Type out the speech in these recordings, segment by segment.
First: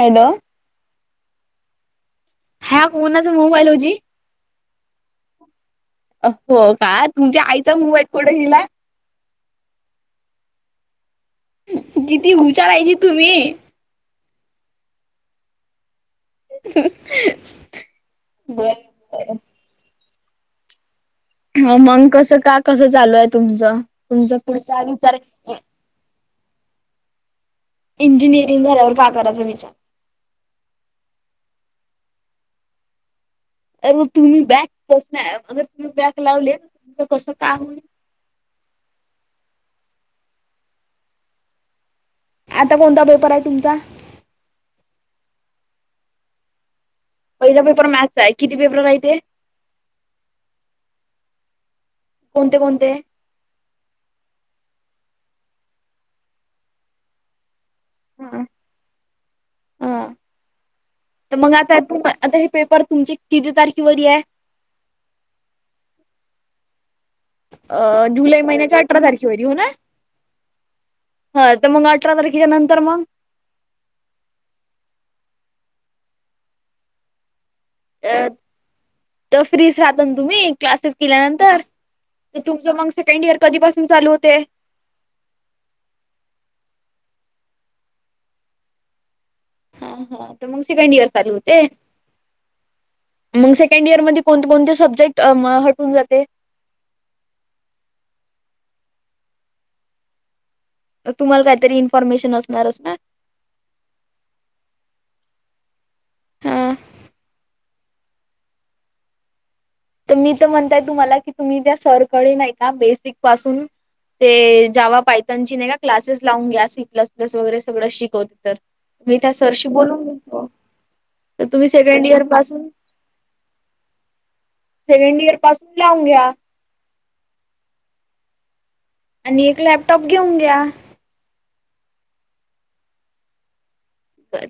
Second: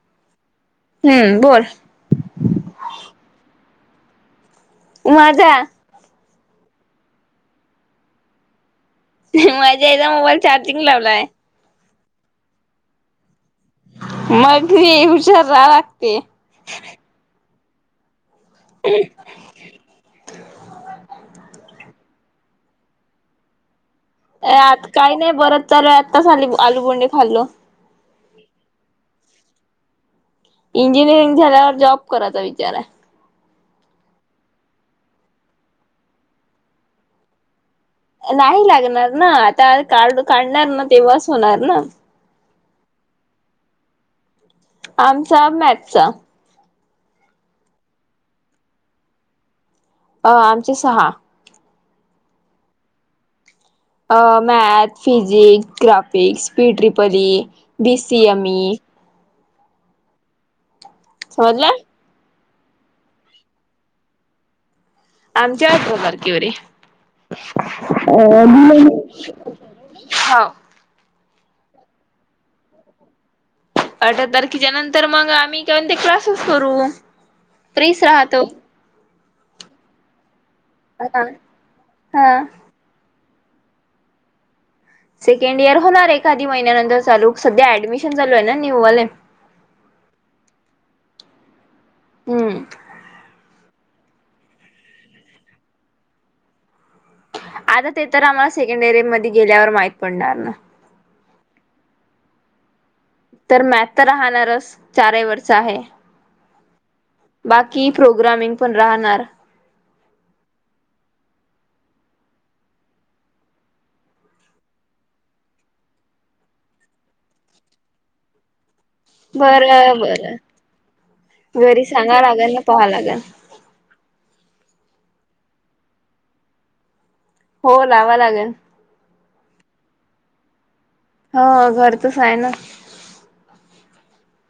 Hello, हम्म बोल हा कोणचा मोबाईल आहो जी माझ हो का तुमच्या आईचा मूव आहेत कोठ हिला माझ्या आईचा मोबाईल चार्जिंग लावलाय. किती विचारायची तु हे हा फी हुशार रा लागते. बर. हे [unintelligible] ह मग कसं का कसं चालू आहे तुमचं तुमचा पुढचा विचार चल आत्ताच आली आलूबोंडे खाल्ल. इंजिनिअरिंग झाल्यावर काय करायचा विचार इंजिनिअरिंग झाल्यावर जॉब करायचा विचार आहे. अरे तुम्ही बॅक कस नाही अगर तुम्ही बॅक लावले तुमचं कसं काय होई. नाही लागणार ना आता काढ काढणार ना तेव्हाच होणार ना. आता कोणता पेपर आहे तुमचा? आमचा मॅथचा पहिला पेपर मॅच आहे किती पेपर राहिय ते. अ आमचे सहा कोणते कोणते? अ math, physics, graphics, P triple E, B C हा एम इई हा. तर मग समजलं आता तु आता हे पेपर तुमचे किती तारखेवरी आहे. आमच्या आठरा तारखेवरी. अं जुलै महिन्याच्या अठरा तारखेवर हो ना हो हा तर मग अठरा तारखेच्या नंतर मग अठरा तारखेच्या नंतर मग आम्ही का ते क्लासेस करू फ्रीच अ राहतो. तर फ्री राहत तुम्ही क्लासेस हा केल्यानंतर हा. तुमचं मग सेकंड इयर कधीपासून चालू होतय. सेकंड इयर होणार एखाधी महिन्यानंतर चालू सध्या ऍडमिशन चालू आहे ना न्यूवाले. हा हा तर मग सेकंड इयर चालू होते. हम्म. मग सेकंड इयर मध्ये कोणते कोणते सब्जेक्ट हटून जाते. आता ते तर आम्हाला सेकंड एरी मध्ये गेल्यावर माहित पडणार ना, मग तुम्हाला काहीतरी इनफॉर्मेशन असणारच ना, तर मॅथ तर राहणारच चारीवरच आहे. हां. बाकी प्रोग्रामिंग पण राहणार. तर मी तर म्हणताय तुम्हाला की तुम्ही त्या सरकडे नाही का बेसिक पासून ते जावा पायतांची नाही का क्लासेस लावून घ्या, सी प्लस प्लस वगैरे सगळं शिकवते तर मी त्या सरशी बरं बोलून बरं घेतो तर तुम्ही सेकंड इयर पासून- आला काय? सेकंड इयर पासून लावून घ्या. हो लावा लागेल. आणि एक लॅपटॉप घेऊन दया. हो घरचच आहे ना.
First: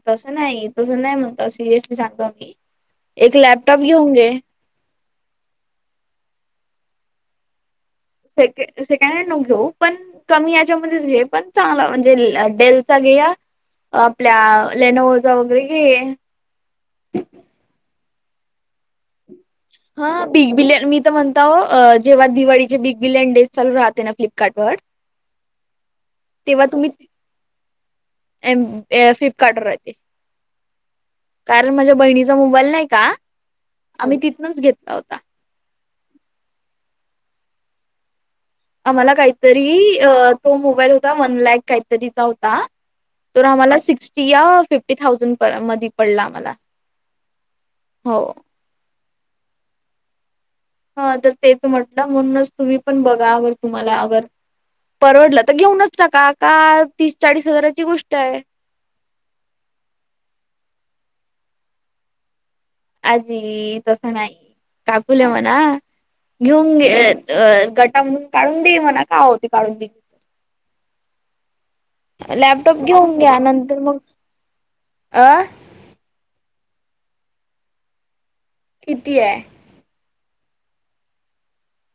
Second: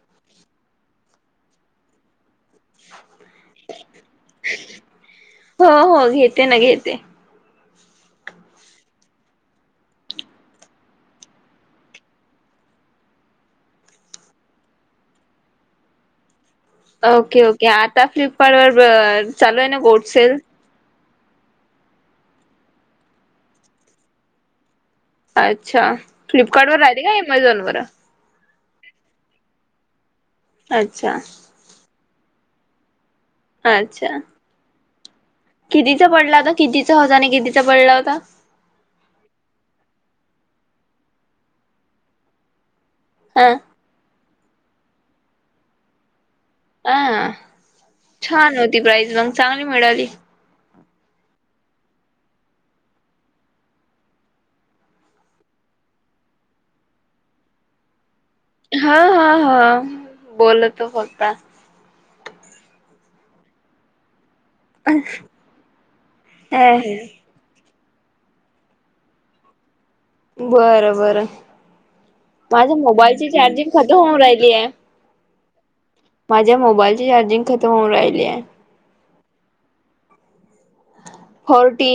तसं नाही तसं नाही म्हणता सिरियसली सांगातो मी एक लॅपटॉप घेऊन दे. हो हो घेते ना घेते. सेक सेकंड हँड न घेऊ पण- कमी याच्यामध्ये घे पण चांगला म्हणजे डेलचा घे या- आपल्या लेनओजा वगैरे घे. ओके ओके आता फ्लिपकार्ट वर चालू आहे ना गोडसेल? बित मी- म्हणतो जेव्हा दिवाळीचे बिग बिलियन डेज चालू राहते ना फ्लिपकार्ट वर त- अच्छा फ्लिपकार्ट वर राहिला का अमेझॉन वर? एम एयरफ्लिपकार्ट वर आहे ते. अच्छा. कारण माझ्या बहिणीचा मोबाईल नाही का अच्छा आम्ही तिथनच घेतला होता. कितीचा पडला होता कितीचा होजने कितीचा पडला होता? आम्हाला काहीतरी अ तो मोबाईल होता वन लॅक काहीतरीचा होता. तर हा आम्हाला सिक्स्टी या फिफ्टी थाउजंड मध्ये पडला आम्हाला. अ हो. छान होती प्राईज मग चांगली मिळाली. ह तर तेच म्हटलं म्हणूनच तुम्ही पण बघा अगर तुम्हाला अगर- परवडलं तर घेऊनच टाका का तीस चाळीस हजाराची गोष्ट आहे. हा हा हा बोलतो फक्त- आजी तसं नाही काकूल म्हणा ह घेऊनगे- अ गटा म्हणून काढून दे म्हणा का होते काढून दे? बरं बरं लॅपटॉप माझ्या घेऊन मोबाईलची चार्जिंग खतम होऊन राहिली आहे. अं. माझ्या मोबाईल चार्जिंग खतम होऊन राहिली आहे. किती आहे? फोर्टी.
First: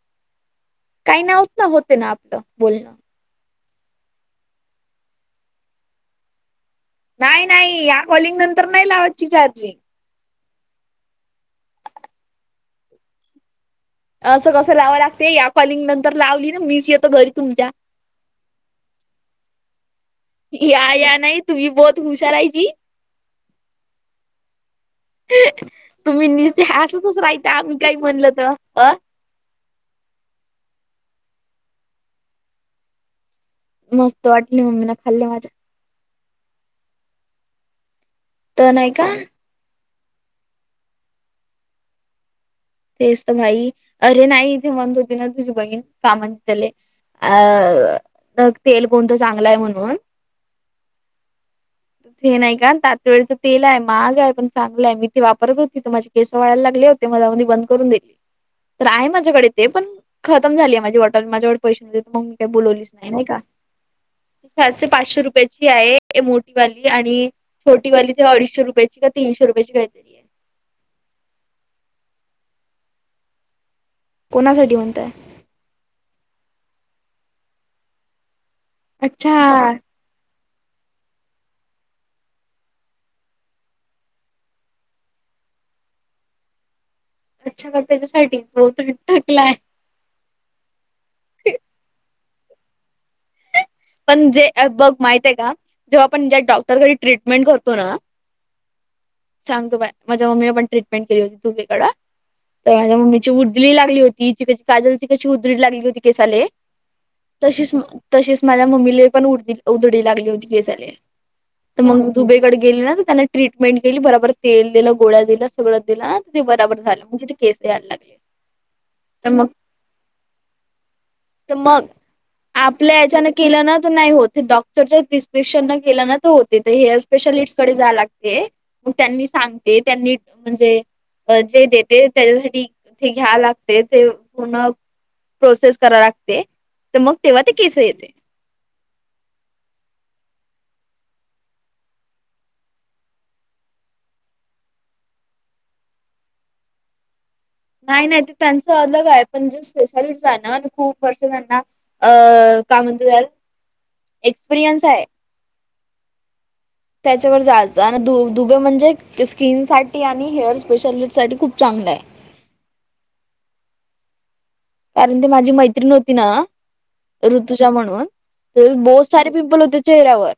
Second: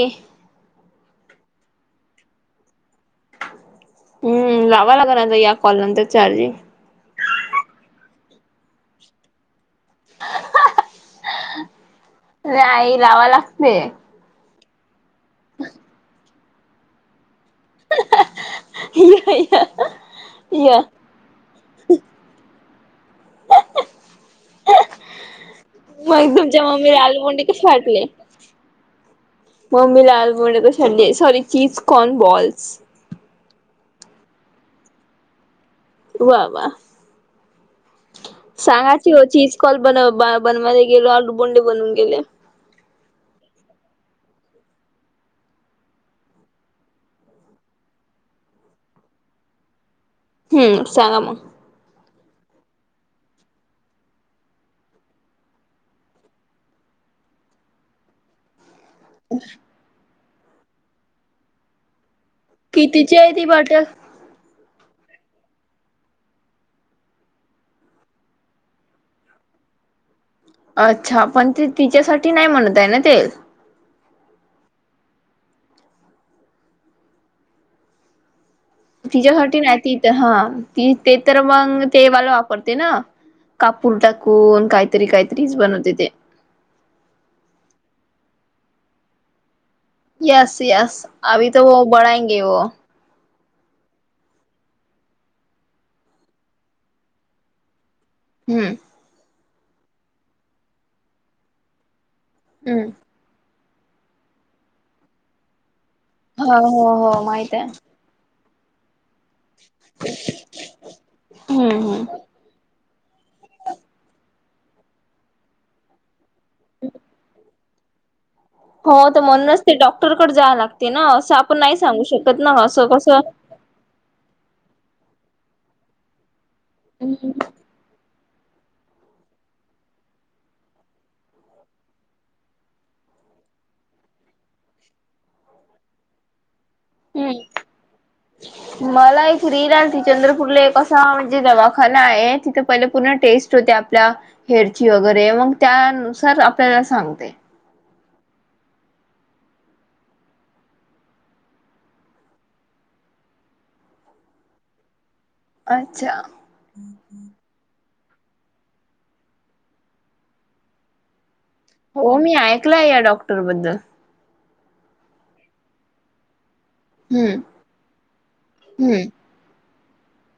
काही नाही होत ना होते ना आपलं बोलणं. हम्म लावां लागल ना आता या कॉल नंतर चार्जिंग. नाही नाही या कॉलिंग नंतर नाही लावाची चार्जिंग. नाही लावा लागते. असं कसं लावा लागते या कॉलिंग नंतर लावली ना मीच येतो घरी तुमच्या- ये ये या या नाही तुम्ही बोत हुशारायजी तुम्ही मग निस्ते तुमच्या मम्मी हसतच राहता आलमोंडीतच आम्ही काही फाटले. म्हणलं तर अ मम्मी ला आलमोड क डी सॉरी चिजकॉन बॉल्स. मस्त वाटली मम्मी ना खाल्ली माझ्या- वा वा तर नाही का सांगायची होचीच- कॉल बन बनवायला गेलो आलडू बोंडे बनून गेले. तेच तर भाई अरे नाही इथे म्हणत होती ना तुझी बहीण कामण त्याले- अग तेल कोणतं चांगलं आहे म्हणून- हम्म सांगा म- हे नाही का तात वळचं तेल आहे महाग आहे पण चांगलंय मी ते वापरत होती त माझी- केस वाळायला लागली होते मला म्हणाली बंद तर आहे माझ्याकडे ते पण खतम झाली माझी बॉटल माझ्याकडे पैसे नाही मग का बोलावलीच नाही कितीची नाही आहे का ती बॉटल? सातशे पाचशे रुपयाची आहे मोठीवाली आणि छोटी वाली ते अडीचशे रुपयाची का तीनशे रुपयाची घाय अच्छा पण ते तिच्यासाठी नाही म्हणत आहे ना ते कोणासाठी म्हणताय अच्छा तिच्यासाठी नाही तीथ हा ती ते तर मग तेवाल वापरते ना कापूर टाकून काहीतरी काहीतरीच बनवते ते अच्छा त्याच्यासाठी बोटल टाकलाय [unintelligible] पण जे बघ माहित आहे का जेव्हा आपण ज्या डॉक्टरकडे ट्रीटमेंट करतो ना हम्म सांगतो बाई माझ्या मम्मीन पण ट्रीटमेंट केली होती तर हम्म. माझ्या मम्मी उडली लागली होती तिक काजल तिकची उदळी लागली होती केसाले हो हो हो माहित आहे. तशीच तशिच माझ्या मम्मीले पण उ उधडी लागली होती केसाले हम्म तर मग हम्म. दुबेकडे गेली ना तर त्यांना ट्रीटमेंट दिली त्यांना बराबर तेल दिलं गोळ्या दिलं सगळं दिलं ना ते बराबर झालं म्हणजे ते केस यायला लागले हो तर म्हणूनच ते डॉक्टरकडे जावं लागते ना असं तर आपण नाही मग सांगू शकत ना असं आपल्या कसं याच्यान केलं ना तर नाही होत डॉक्टर प्रिस्क्रिप्शन न केल ना तर होते हेअर हम्म स्पेशालिस्टकडे जा लागते मग त्यांनी सांगते त्यांनी म्हणजे जे देते त्याच्यासाठी ते घ्या लागते ते पूर्ण प्रोसेस करा लागते तर मग तेव्हा ते केस येते ह मला एक रील आलती चंद्रपूरला एक असा म्हणजे दवाखाना आहे तिथे पहिले पूर्ण टेस्ट होते आपल्या हेरची वगैरे मग त्यानुसार आपल्याला सांगते नाही नाही ते त्यांच अलग आहे पण जे स्पेशालिस्ट आहे ना खूप वर्ष त्यांना अ काय म्हणत त्याला एक्सपिरियन्स आहे अच्छा त्याच्यावर जायचं आणि दु दुबे म्हणजे स्किन साठी आणि हेअर स्पेशालिस्ट साठी खूप चांगली हो मी ऐकलय या डॉक्टरबद्दल कारण ते माझी मैत्रीण होती ना हम्म ऋतुच्या म्हणून ते हम्म पिंपल होत चेहरावर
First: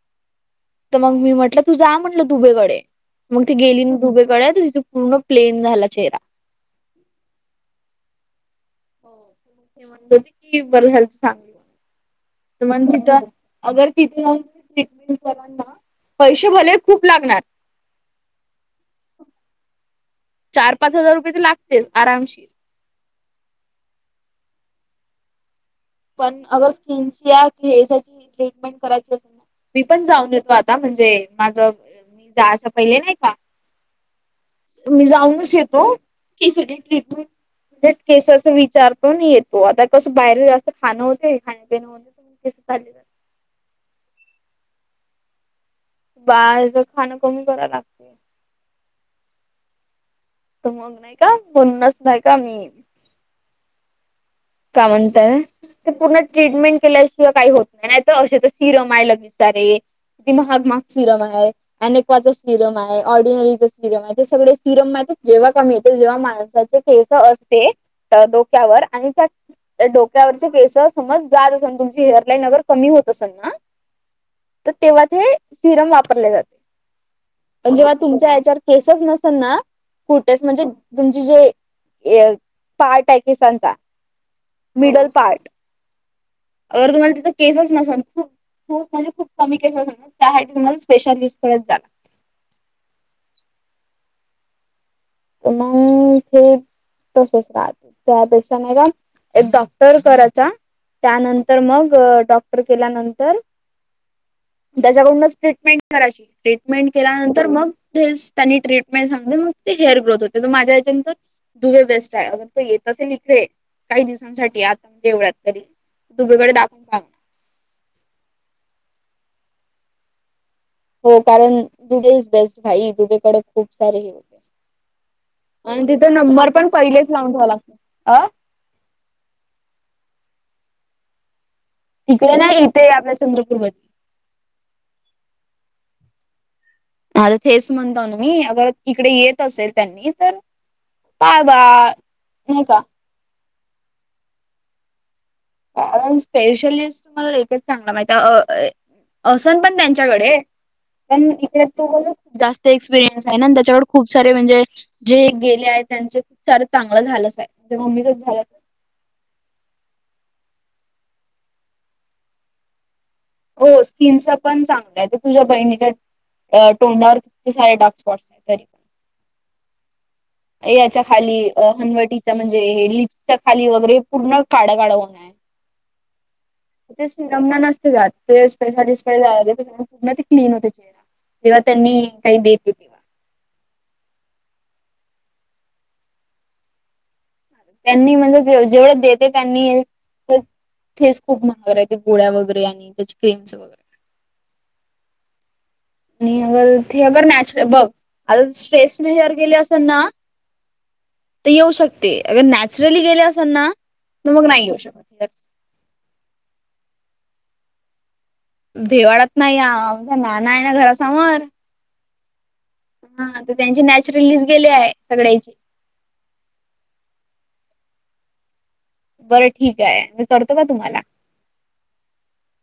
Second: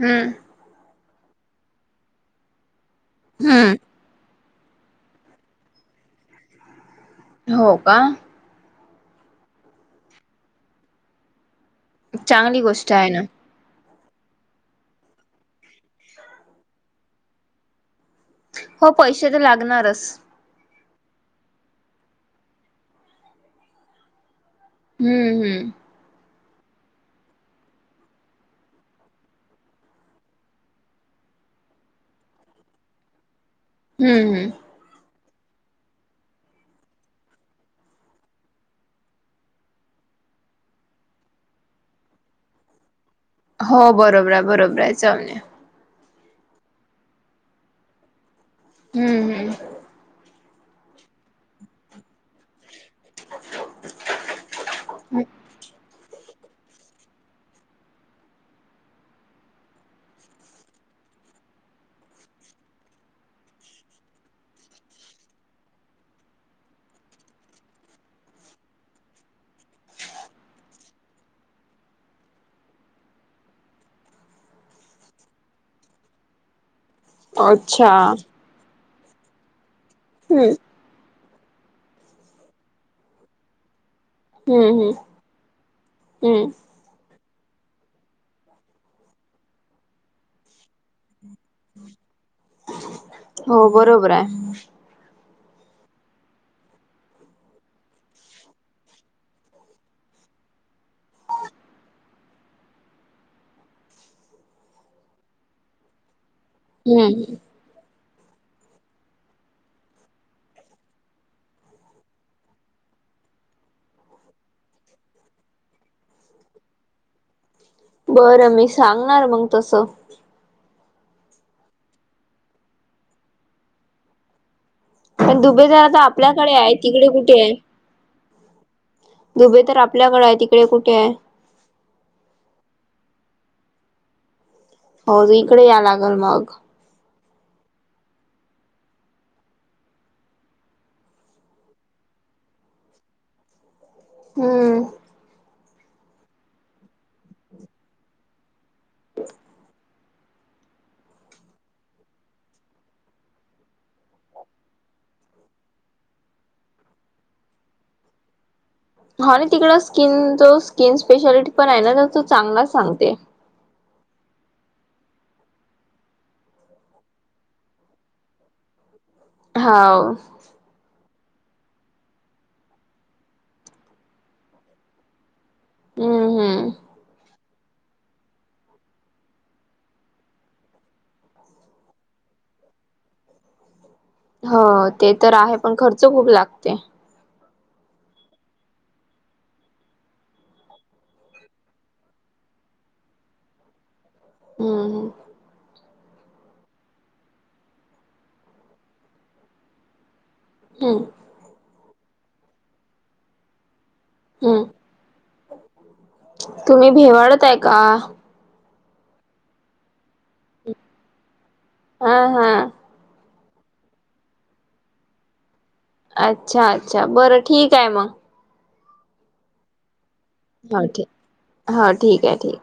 हम्म तर मग मी म्हटलं तू जा म्हटलं दुबेकडे मग ती गेली हम्म ना दुबेकडे तिथ पूर्ण प्लेन झाला चेहरा हो का चांगली गोष्ट आहे ना. [inaudible] अगर तिथ जाऊन ट्रीटमेंट करणा पैसे भले खूप लागणार हो पैसे तर लागणारच चार पाच हजार रुपये तर लागतेच आरामशी हम्म हम्म पण अगर स्किन ची किची ट्रीटमेंट करायची असेल ना मी पण जाऊन येतो आता म्हणजे माझ मी जा अशा पहिले नाही का हम्म हम् मी जाऊनच येतो की सगळी ट्रिटमेंट केसच विचारतो येतो आता कस बाहेर खाणं होते [inaudible] हो चाल हो बरोबर आहे बरोबर आहे जाऊन या बाहेरच खाणं कमी करायला लागते हम्म हम्म त मग नाही का म्हन्नच नाही का मी [unintelligible] काय म्हणत. ते पूर्ण ट्रीटमेंट केल्याशिवाय काही होत नाही नाहीत असे तर सिरमायला विचारे महाग माग सिरम आहे. अनेकवाचा सिरम आहे ऑर्डिनरीचा सिरम आहे ते सगळे सिरम माहि जेव्हा कमी येत जेव्हा माणसाचे केस असते डोक्यावर आणि त्या त्या डोक्यावरचे प्रेस समज जात असेल तुमची हेअरलाईन अगर कमी होत असेल ना तर तेव्हा ते हे सिरम वापरले जाते. अच्छा जेव्हा तुमच्या हम्म याच्यावर केसच नसेल ना कुठेच म्हणजे तुमची जे पार्ट आहे केिसांचा हम्म हम्म मिडल पार्ट हम्म अर तुम्हाला तिथ केसच नसाल खूप खूप म्हणजे खूप कमी केस अस त्यासाठी तुमला स्ेशल युज करत जाला हो बरोबर आहे. म हे तसेच राहत त्यापेक्षा नाही का एक डॉक्टर करायचा. त्यानंतर मग डॉक्टर केल्यानंतर त्याच्याकडूनच ट्रीटमें कराची ट्रीटमेंट हम्म केल्यानंतर मग ते त्यांनी ट्रीटमेंट सांग मग ते हेअर ग्रोथ होते त माझ्या याच्यांतर दुवे बेस्ट आहे अगर तो येत असेल इकडे काही दिवसांसाठी आताे एवढ्यात तरी तुमकडे दाखवून बरं मी सांगणार मग तसं. हो कारण दुबे इज बेस्ट भाई दुबेकडे खूप सारे हे होते. पण दुबेदार आणि आता तिचा नंबर आपल्याकडे पण आहे तिकडे पहिलेच लावून कुठे ठवा आहे लागत अ दुबे तर आपल्याकडें आहे तिकडे कुठे आहे. तिकडे ना येते आपल्या चंद्रपूर मध्ये हो इकडे या लागल मग आता तेच म्हणता ना मी अगर इकडे येत असेल त्यांनी तर पाय बा नका. हम्म कारण स्पेशली तुम्हालालेच चांगला माहि अस पण डे पण इ त जास्त एक्सपिरयन्स आहे ना त्याच्याकडे खूप सारे म्हणजे जे गेले आहे त्यांचे खूप सार चांगलं झालंच आहे म्हणे मम्मीचच झालं. हा आणि तिकड स्किन जो स्किन स्पेशालिटी पण आहे ना तो चांगलाच सांगते. हो स्किनस पण चांगलं आहे ते तुझ्या बहिणीच्या तोंडावर सारे डार्क स्पॉट्स आहेत तरी होा याच्या खाली हनवटीचा म्हणजे लिप्सच्या खाली वगैरे पूर्ण काडागड होणारय. हम्म हम्म तेरममा नसते जात. ते स्पेशालिस्कडे पूर्ण ते क्लीन होते चेहरा जेव्हा त्यांनी काही देत तेव हो ते तर आहे पण खर्च खूप लागते. त्यांनी म्हणजे जेवढं देते त्यांनी तेच खूप महागार आहेय ते गोळ्या वगैरे आणि त्याचे क्रेम्स वगैरे हम् हम् आणि अगर ते अगर नॅचरल बघ आता स्ट्रेसने हेर केली असेल ना हम तर येऊ शकते अगर नॅचरली गेले असेल ना तर मग नाही येेऊ हम्म शकत. तुम्ही भेवाडताय का? भेवाळत नाही या नाना आहे ना घरासमोर हा हा हा तर त्यांची नॅचरली च गेले आहे सगळ्यांची अच्छा अच्छा बरं ठीक आहे मग बरं ठीक आहे करतो का हो तुम्हाला? ठीक हो ठीक आहे ठीक